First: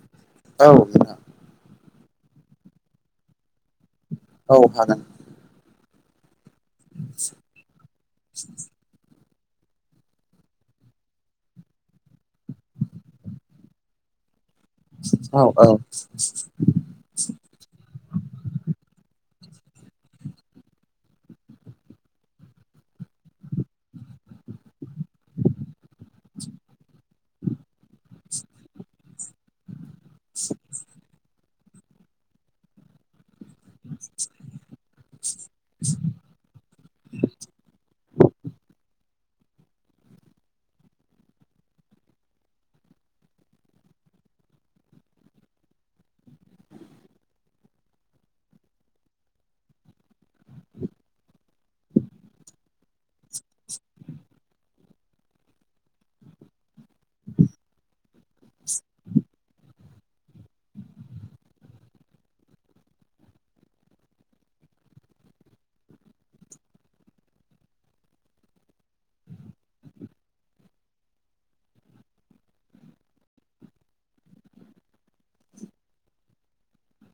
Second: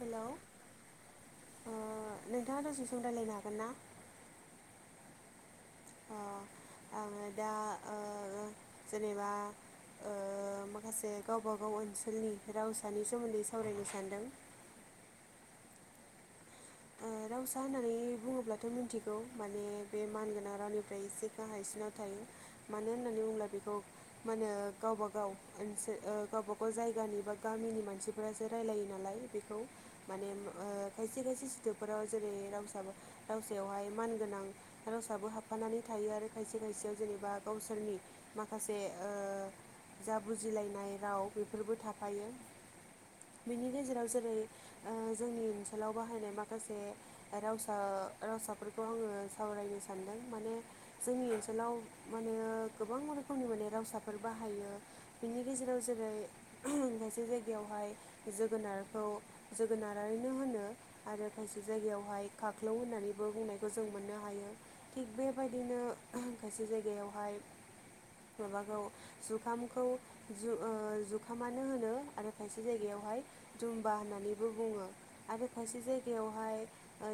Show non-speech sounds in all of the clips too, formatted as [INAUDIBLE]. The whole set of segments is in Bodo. हेलौ औ। ओ नोंथाङा दसे सम रायलायनो हागोन ना? औ हागोन। ओ आङो दा ओ जेनेबा ओ माखासे गावबागाव ओनसोलनि रावसानि सोमोन्दै सावरायनो सानदों। औ औ। रावसा होननानै बुङोब्लाथ' मिथिगौ माने बे मानगोनां रावनिफ्राय एसे गाहायसिनाव थायो मानो होननानै बुङोब्ला बेखौ मा होनो गावबा गाव मोनसे गावबा गाव जायगानि बा गामिनि मानसिफोरासो रायलायो नालाय बेखौ माने ओ खायसे खायसे सोदोबफोराव जेरै रावहिसाबै बेवहाय मानगोनां रसाबो हाबफानानै थायो आरो खायसे खायसेयाव जेनेबा गावसोरनि माखासे जा बुजिलायनाय राव बेफोरबो थाफायो। बेनि गेजेराव जेरै जोंनि ओनसोलाव बाहायनाय मा माखासे रावसा रावसाफोरखौ आङो सावरायनो सानदों माने जोंनि आनसोलाव माने गोबां रोखोमनि माने रावसाफोर बाहायो बिनि गेजेराव जेरै खायसे जायगायावहाय जोगोनारखौ जोगोनारारिनो होनो। आरो खायसे जायगायावहाय खाख्लौ होननानैबो बुंनायखौ जों मोननो हायो थिग बेबायदिनो खायसे जायगायावहाय माबाखौ जुखामखौ जुखामानो होनो आरो खायसे जायगायाव हाय दुम्बा होन्नानै बो बुङो आरो खायसे जाय बेवहाय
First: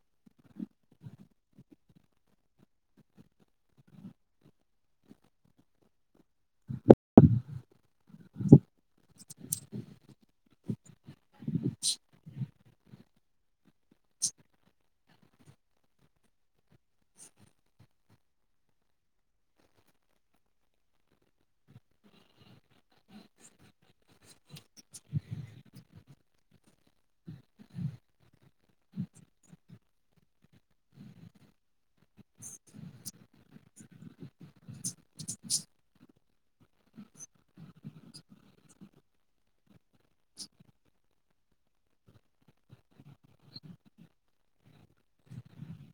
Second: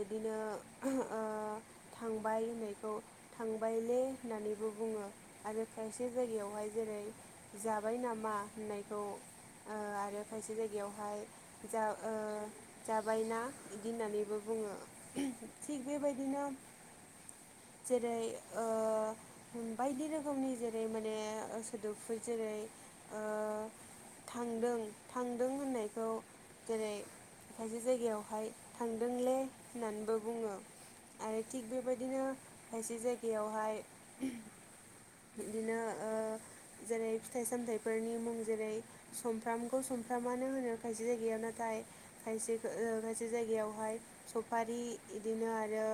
बिदिनो ओ थांबाय होननायखौ थांबाय दे होननानैबो बुङो आरो खायसे जायगायावहाय जेरै जाबाय नामा होननाय खौ आरो खायसे जायगायावहाय जा जाबायना? बिदि होननानैबो बुङो थिग बेबायदिनो जेरै ओ बायदि रोखोमनि जेरै माने सोदोबफोर जेरै ओ थांदों थांदों होननायखौ जेरै खायसे जायगायावहाय थांदोंलै होननानैबो बुङो। आरो थिग बेबायदिनो खायसे जायगायावहाय बिदिनो ओ जेरै फिथाइ सामथायाइफोरनि मुं जेरै सुमफ्रामखौ स म्फ्रामानो होनो खायसे जायगायाव नाथाय खायसे मोनसे जायगायावहाय सफारि बिदिनो आरो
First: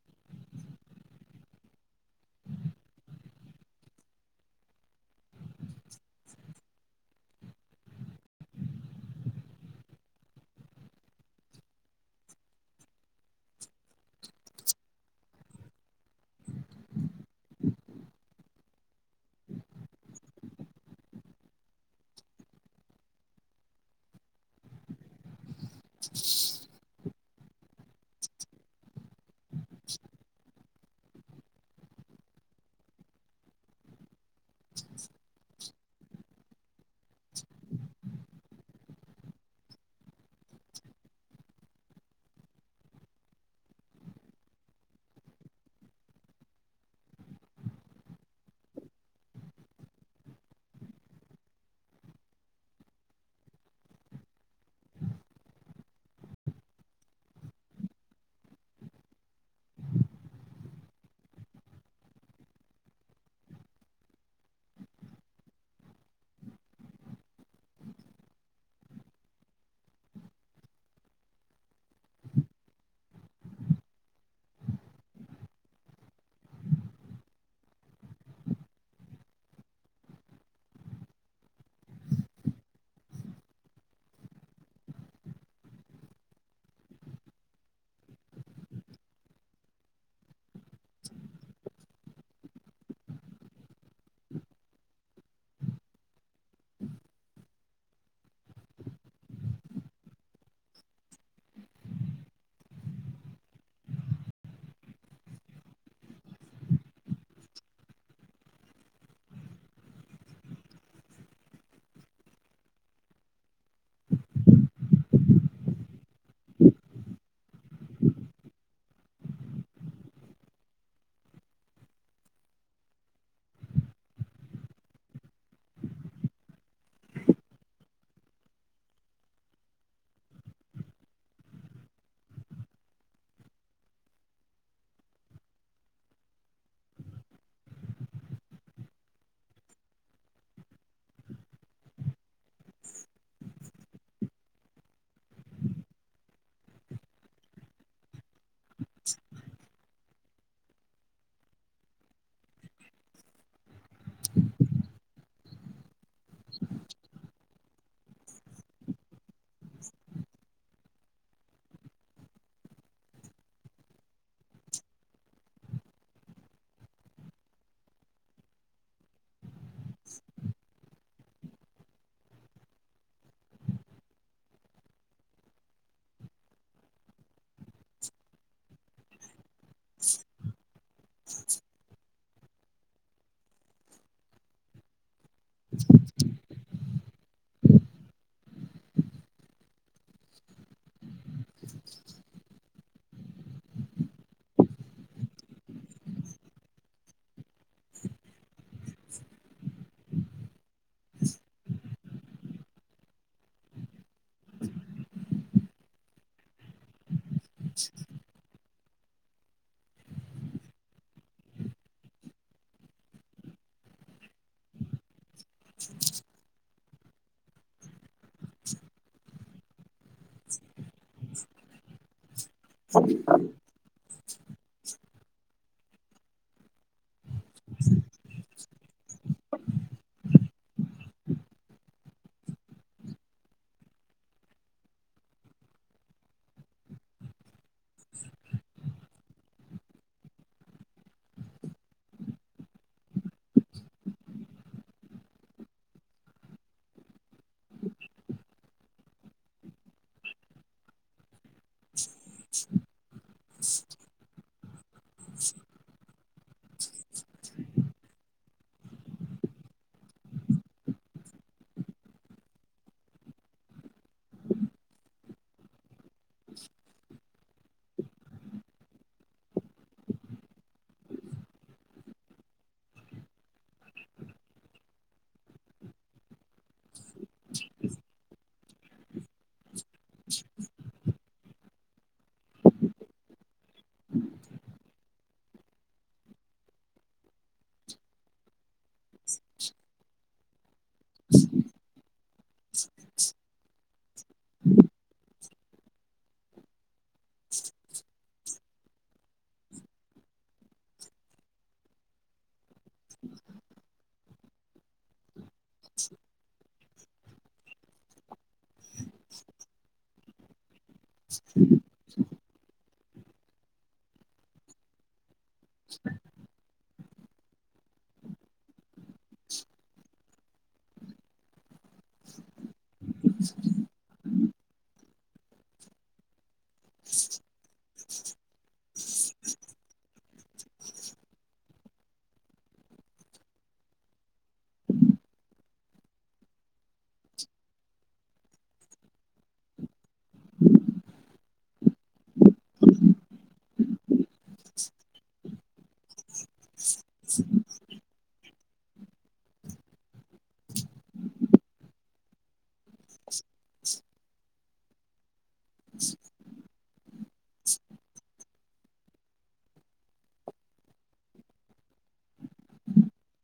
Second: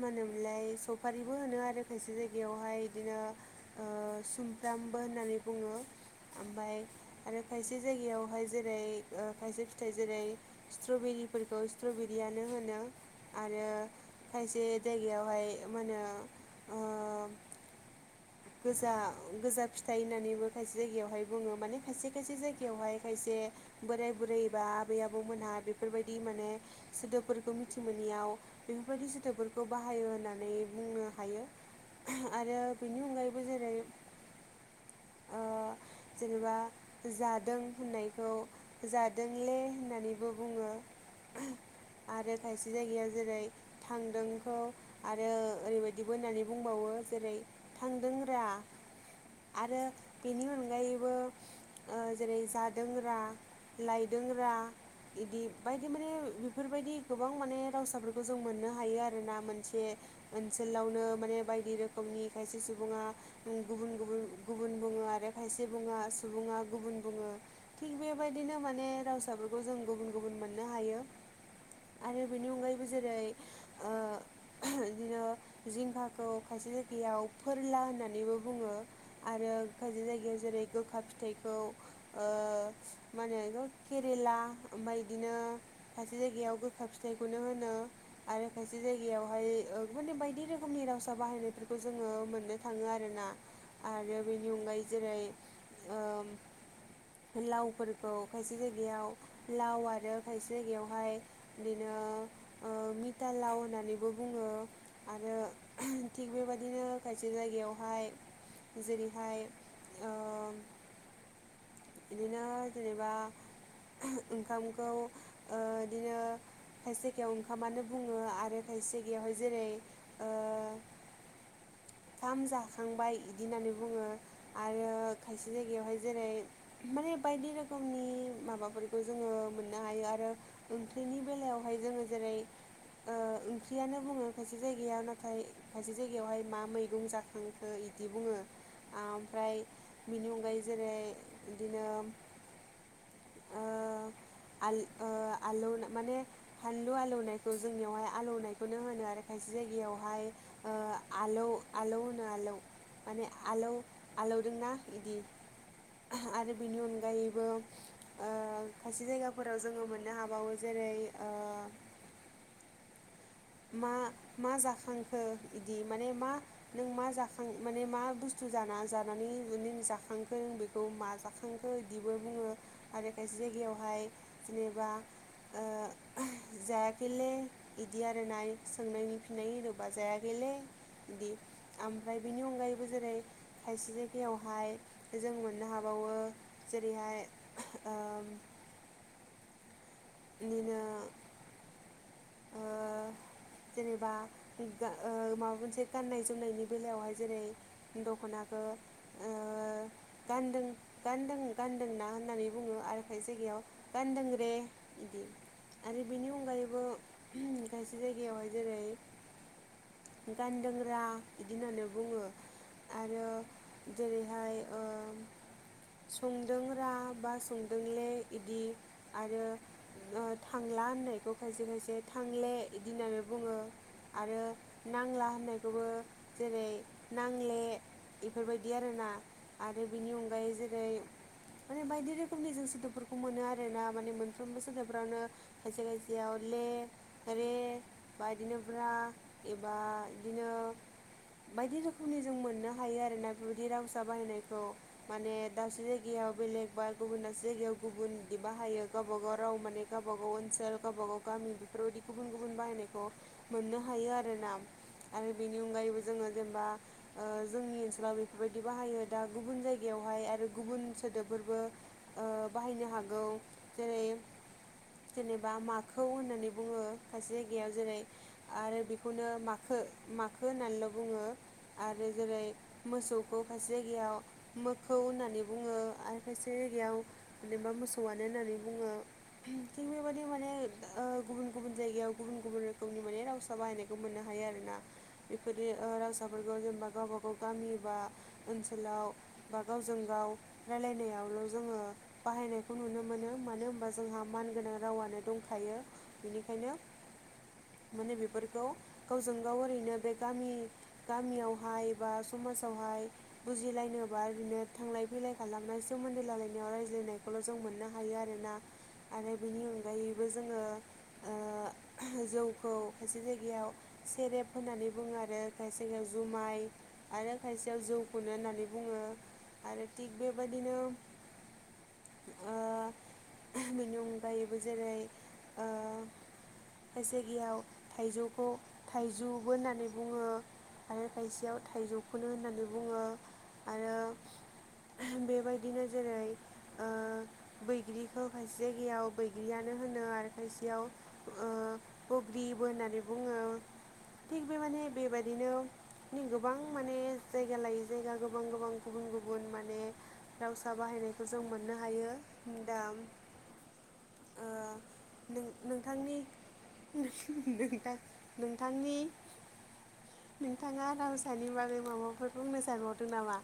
मा होनोमोनलाय सफारिबो होनो आरो खायसे जायगायावहाय बिदिनो सु म्फ्रामबो होननानै बुङो। आमफाय आरो खायसे जायगायावहाय जेरै खायसे फिथाइ जेरै स्ट्रबेरिफोरखौ स्ट्रबेरियानो होनो आरो खायसे जायगायावहाय माहोनो ओ गोजा गोजा फिथाइ होननानैबो खायसे जायगायावहाय बुङो माने खायसे खायसे जायगायावहाय खायसे बोराय बुरैबा आबै आबौमोनहा बेफोरबायदि माने सोदोबफोरखौ मिथिमोनैयाव बेफोरबायदि सोदोबफोरखौ बाहायो होननानै बुंनो हायो। आरो बेनि अनगायैबो जेरै [UNINTELLIGIBLE] ओ [INAUDIBLE] जेनेबा जादों होननायखौ जादोंले होननानैबो बुङो। आरो खायसे जायगायाव जेरै थांदोंखौ आरो ओरैबायदिबो होननानै बुंबावो ज जेरै- थांदों रा आरो बेनि अनगायैबो ओ जेरै जादोंरा, लायदोंरा इदि बायदि माने बेफोरबायदि गोबां माने रावसाफोरखौ जों मोननो हायो आरोना मोनसे ओनसोलावनो माने बायदि रोखोमनि खायसे सुबुङा गुबुन - गुबुन- गुबुन आरो खायसे बुङा सुबुङा गुबुन बुङो थिग बेबायदिनो माने रावसाफोरखौ जों गुबुन गुबुन मोननो हायो। आरो बेनि अनगायैबो जेरै ओ बिदिनो जिंखाखौ खायसे याव फोरला होननानैबो बुङो आरो खायसे जायगायाव जेरै गोखा फिथाइखौ ओ मा होनो एखौ केरेला ओमफाय बिदिनो खायसे जायगायाव गोखा फिथाइखौनो होनो आरो खायसे जायगायावहाय ओ बायदि रोखोमनि रावसा बाहायनायफोरखौ जों जोङो मोननो थाङो आरोना आरो बेनि अनगायै जेरै- ओ लावफोरखौ खायसे जायगायाव लाव आरो खायसे जायगायावहाय बिदिनो ओ मिता लाव होननानैबो बुङो ओ आरो थिग बेबादिनो खायसे जायगायावहाय जेरैहाय ओ बिदिनो जेनेबा ओंखामखौ ओ बिदिनो खायसे गायाव ओंखामानो बुङो आरो खायसेगायावहाय जेरै ओ [INAUDIBLE] खाम जाखांबाय बिदि होननानै बुङो आरो खायसे जायगायावहाय जेरै माने बायदि रोखोमनि माबाफोरखौ जोङो मोननो हायो आरो ओंख्रिनि बेलायावहाय जोङो जेरै ओ ओंख्रियानो बुङो खायसे जायगायाव नाथाय खायसे जायगायावहाय मा मैगं जाखांखो बिदि बुङो आमफ्राय बिनि अनगायै जेरै बिदिनो ओ आल ओ आलौ माने फानलु आलौनायखौ जोंनियावहाय आलौनाय खौनो होनो आरो खायसे जायगायावहाय आलौ आलौ होनो आलौ माने आलौ आलौदोंना बिदि आरो बेनि अनगायैबो ओ खायसे जायगाफोराव जोङो मोननो हाबावो जेरै ओ मा मा जाखांखो बिदि माने मा नों मा जाखां माने मा बुस थु जाना जानानै नों जाखांखो बेखौ मा जाखांखो बिदिबो बुङो आरो खायसे जायगायावहाय जेनेबा ओ जायाखैलै इदि आ रोना सोंनायनि फिनाय होनोबा जायाखैलै बिदि आमफ्राय बेनि अनगायैबो जेरै खायसे जायगायावहाय जों मोननो हाबावो जेरैहाय ओ बिदिनो ओ जेनेबा इ गा ओ माबा मोनसे गाननाय जोमनायनि बेलायावहाय जेरै दख'ना ओ ओ गानदों गान्दों गान्दोंना होननानै बुङो आरो जायगायाव गान्दों रे बिदि आरो बेनि अनगायैबो खायसे जायगायावहाय जेरै गानदोंरा बिदि होननानै बुङो आरो जेरैहाय ओ संदों रा बा संदोंलै बिदि आरो ओ थांला होननाय ककझस थां [INAUDIBLE] आरो नांला होननायखौबो जेरै नांले बेफोरबायदि आरोना आरो बिनि अनगायै जेरै माने बायदि रोखोमनि जों सोदोबफोरखौ मोनो आरोना माने मोन फ्रोमबो सोदोबफ्रावनो खायसे खायसेयाव ले, रे, बादिनो ब्रा एबा बिदिनो बायदि रोखोमनि जों मोननो हायो आरोना बेबायदि रावसा बाहायनायखौ माने दाबसे जायगाया याव बेलेग बा गुबुनसे जायगायाव गुबुन बिदि बाहायो गावबा गाव राव माने गावबाागाव ओनसोल गावब गाव गामि बेफोरबायदि गुबुन गुबुन बाहायनायखौ मोननो हायो हायो आरोना आरो बेनि अनगायैबो जोङो जेनेबा ओ जोंनि ओनसोलाव बेफोरबायदि बाहायो दा गुबुन जायगायाव हाय आरो गुबुन सोदोबफोरबो ओ बाहायनो हागौ जेरै जेनेबा माखौ होननानै बुङो खायसे जायगायाव जेरै आरो बेखौनो माखै माखो होननानैल' बुङो आरो जेरै मोसौखौ खायसे जायगायाव मोखौ होननानै बुङो आरो खायसे जायगायाव जेनबा मोसौआ नो होननानै बुङो थिग बेबायदि माने ओ गुबुन गुबुन जायगायाव गुबुन गुबुन रोखोमनि माने बे रावसा बाहायनायखौ मोननो हायो आरोना बेफोर रावसाफोरखौ जेनेबा गावब गाव गामि बा ओनसोलाव बा गावजों गाव रायलायनायावल' जोङो बाहायनायखौ नुनो मोनो मानो होनबा जोंहा मान गोनां रावानो दंखायो बेनिखायनो माने बेफोर खौ गावजों गाव ओरैनो बे गामि गामियावहाय बा समाजावहाय बुजिलायनो बा इदिनो थांलाय फैलाय खालामनाय सोमोन्दै लालायनायाव रायज्लायनायखौल' जों मोननो हायो आरोना आरो बेनि अनगायै बो जोङो ओ [INAUDIBLE] जौखौ खायसे जायगायाव सेरेब होननानै बुङो आरो खायसे जायगायाव जुमाय आरो खायसेयाव जौखौनो होननानै बुङो आरो थिग बेबायदिनो ओ बेनि अनगायैबो जेरै ओ जाय जायगायाव थाइजौखौ थाइजौबो होननानै बुङो। आरो खायसेयाव थाइजौखौनो होननानै बुङो आरो बेबायदिनो जेरै ओ बैग्रिखौ खायसे जायगायाव बैग्रियानो होनो आरो खायसेयाव ओ बग्रि बो होननानै बुङो। थिग बे माने बेबायदिनो गोबां माने जायगा लायै जायगा गोबां गोबां गुबुन गुबुन माने दावसा बाहायनायखौ जों मोननो हायो दा [INAUDIBLE] ओ नों-नोंथांनि नोंथां नोंथांनि नोंथाङा रावसानि बागै माबाफोर बुंनो सानबावदों नामा?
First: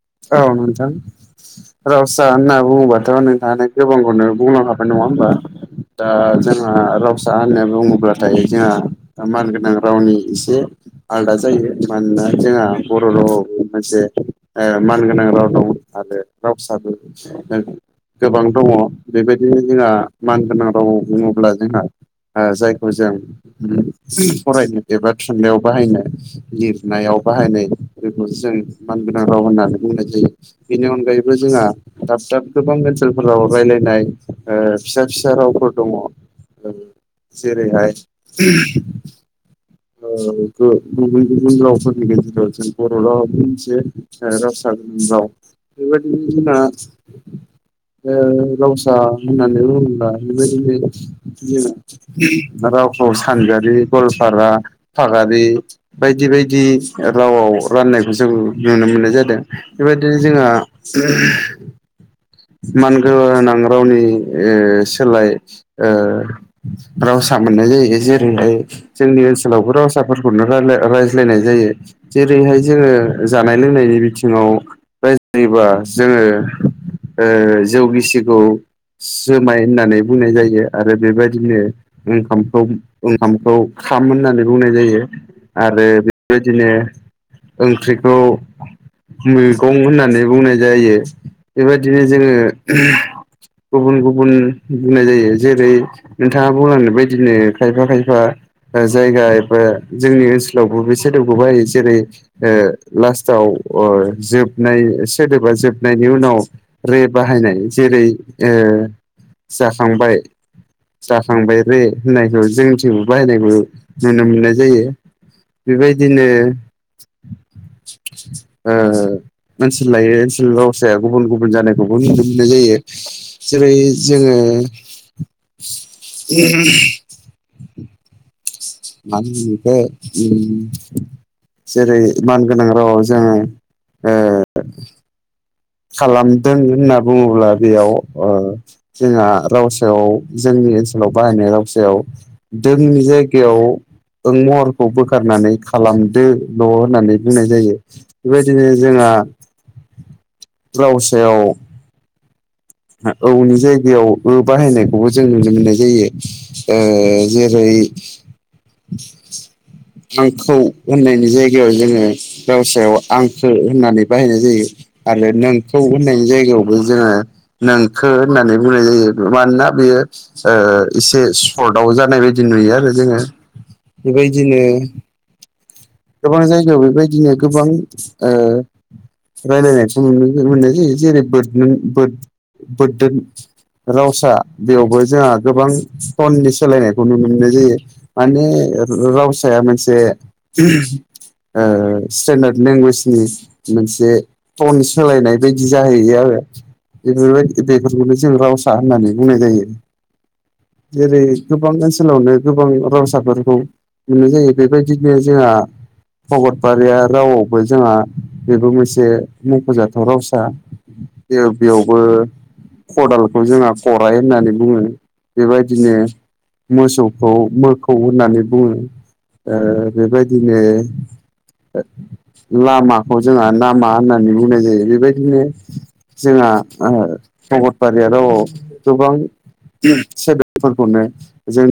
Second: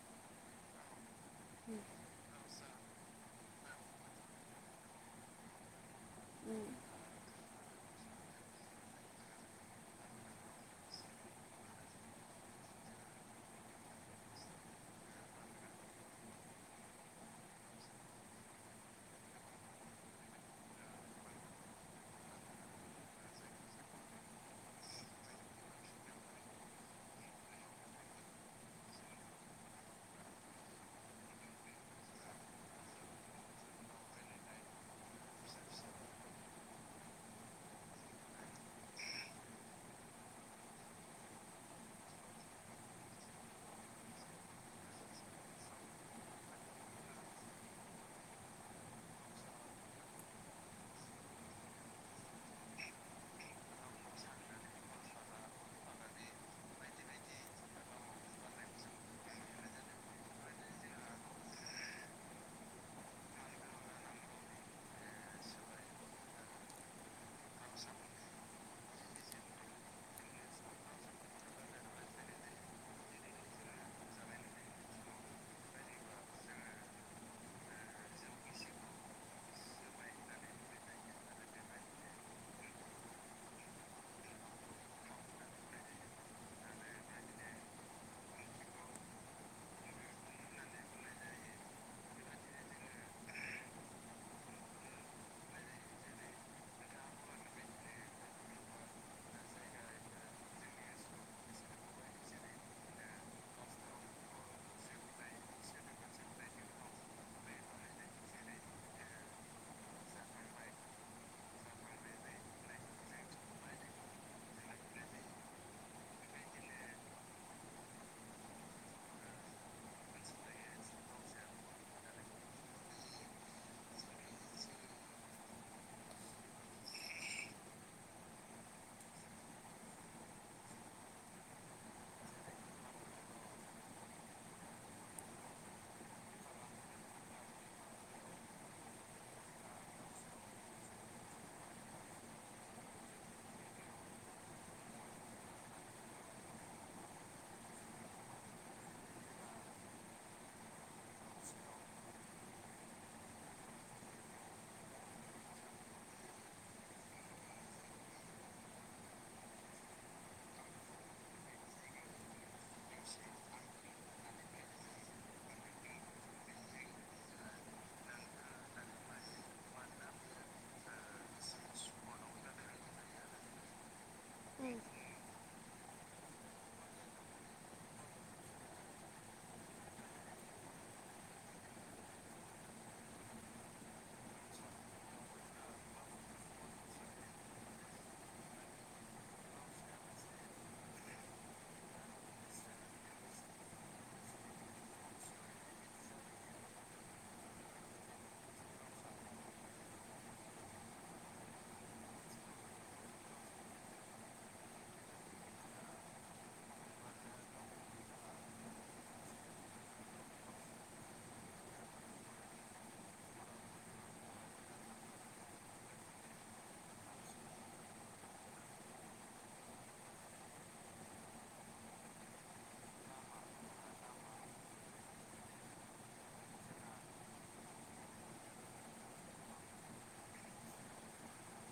[INAUDIBLE] औ नोंथां रसा होनना बुङोबाथ' नोंथाङा गोबांखौनो बुंलां हाबाय नङा होमबा? दा जोंहा रावसा होनो बुङोब्लाथाय जोंहा मानगोनां रावनि एसे आलादा जायो मानोना जोंहा बर' रावआव मोनसे मानगोनां राव दं आरो राव फिसाबो नो गोबां दङ बेबायदिनो जोंहा मानगोनां राव बुङोब्ला जोंहा जायखौ जों फरायनो एबा थुनलाइयाव बाहायनो लिरनायाव बाहायनाय बेखौ जों बानदो राव होननानै बुंनाय जायो बेनि अनगायैबो जोंहा दाब दाब गोबां ओनसोलफोराव राय्लायनाय ओ फिसा फिसा रावफोर दङ। जेरै हाय ओ गुबुन गुबुन रावफोरनि गेजेराव जों बर' राव मोनसे ओ रावसार राव बेबायदिनो दिना ओ रावसा होननानै बुंङोब्ला बेबायदिनो रावखौ सानजारि गालपारा फागारि बायदि बायदि रावआव बाननायखौ जों नुनो मोन्नाय जादों बेबायदिनो जोंहा मानगोनां रावनि ओ सोलाय ओ रावसा नाय ज जेरैहाय जोंनि ओनसोलावबो रावसाफोरखौनो रायज्लायनाय जायो जेरै ओरैहाय जोङो जानाय लोंनायनि बिथिङाव रायज्लायोबा जोङो ओ जौ गिसिखौ जोमाय होननानै बुंनाय जायो आरो बेबायदिनो ओंखामखौ ओंखामखौ खाम होननानै बुंनाय जायो आरो बेबायदिनो ओंख्रिखौ मैगं होननानै बुंनाय जायो। बेबायदिनो जोङो गुबुन गुबुन बुंनाय जायो जेरै नोंथाङा बुंलांनाय बायदिनो खायफा खायफा जायगा एबा जोंनि ओनसोलावबो बेे साइडाव गो बायो जेरै लास्टाव जोबनाय सोदोबा जोबनायनि उनाव रे बाहायनाय जेरै जाखांबाय जाखांबाय रे होननायखौ जोंथि बाहायनायबो नुनो मोननाय जायो बेबायदिनो ओ ओनसोल लायै ओनसोलनि रावसाया गुबुन गुबुन गुबुन जानायखौबो नुनो मोननाय जायो जेरै जोङो [UNINTELLIGIBLE] मा होनो बेखो उम जेरै मानगोनां रावाव जों खालामदों होनना बुङोब्ला बेयाव जोंहा राव सायाव जों जोंनि ओनसोलाव बाहायनाय रावसायाव जोंनि जायगायाव महरखौ बोखारनानै खालामदो न' होननानै बुंनाय जायो बेबायदिनो जोंहा [UNINTELLIGIBLE] गावसायाव औनि जायगायाव ओ बाहायनायखौबो जों नुनो मोननाय जायो जेरै [UNINTELLIGIBLE] आंखौ होननायनि जायगायाव जोङो गावसायाव आंखो होननानै बाहायनाय जायो आरो नोंखौ होननायनि जायगायावबो जोङो नोंखो होननानै बुंनाय जायो मानोना बेयो एसे सर्टआव जानाय बायदि नुयो गया आरो जोङो [INAUDIBLE] बेबायदिनो गोबां जायगायाव बेबायदिनो गोबां रायलायनायखौ मोननाय जायो जेरै बदोन रावसा बेयावबो जोंहा गोबां टननि सोलायनायखौ नुनो मोननाय जायो माने रावसाया मोनसे ओ स्टेन्डार्ड लेंगुवेजनि मोनसे टन सोलायनाय बायदि जाहैयो आरो बेफोरबायदि बेफोरखौनो जों रावसा होननानै बुंनाय जायो [INAUDIBLE] जेरै गोबां ओनसोलावनो गोबां रावसाफोरखौ नुनाय जायो बेबायदिनो जोंहा भगतबारिया रावआवबो जोंहा बेबो मोनसे मखजाथाव रावसा बे बेयावबो खदालखौ जोंहा खराइ होननानै बुङो बेबायदिनो मोसौखौ मोखौ होननानै बुङो ओ बेबायदिनो लामाखौ जोंहा नामा होननानै बुंनाय जायो बेबायदिनो जोंहा भगतबारिया रावाव गोबां सोदोबफोरखौनो जों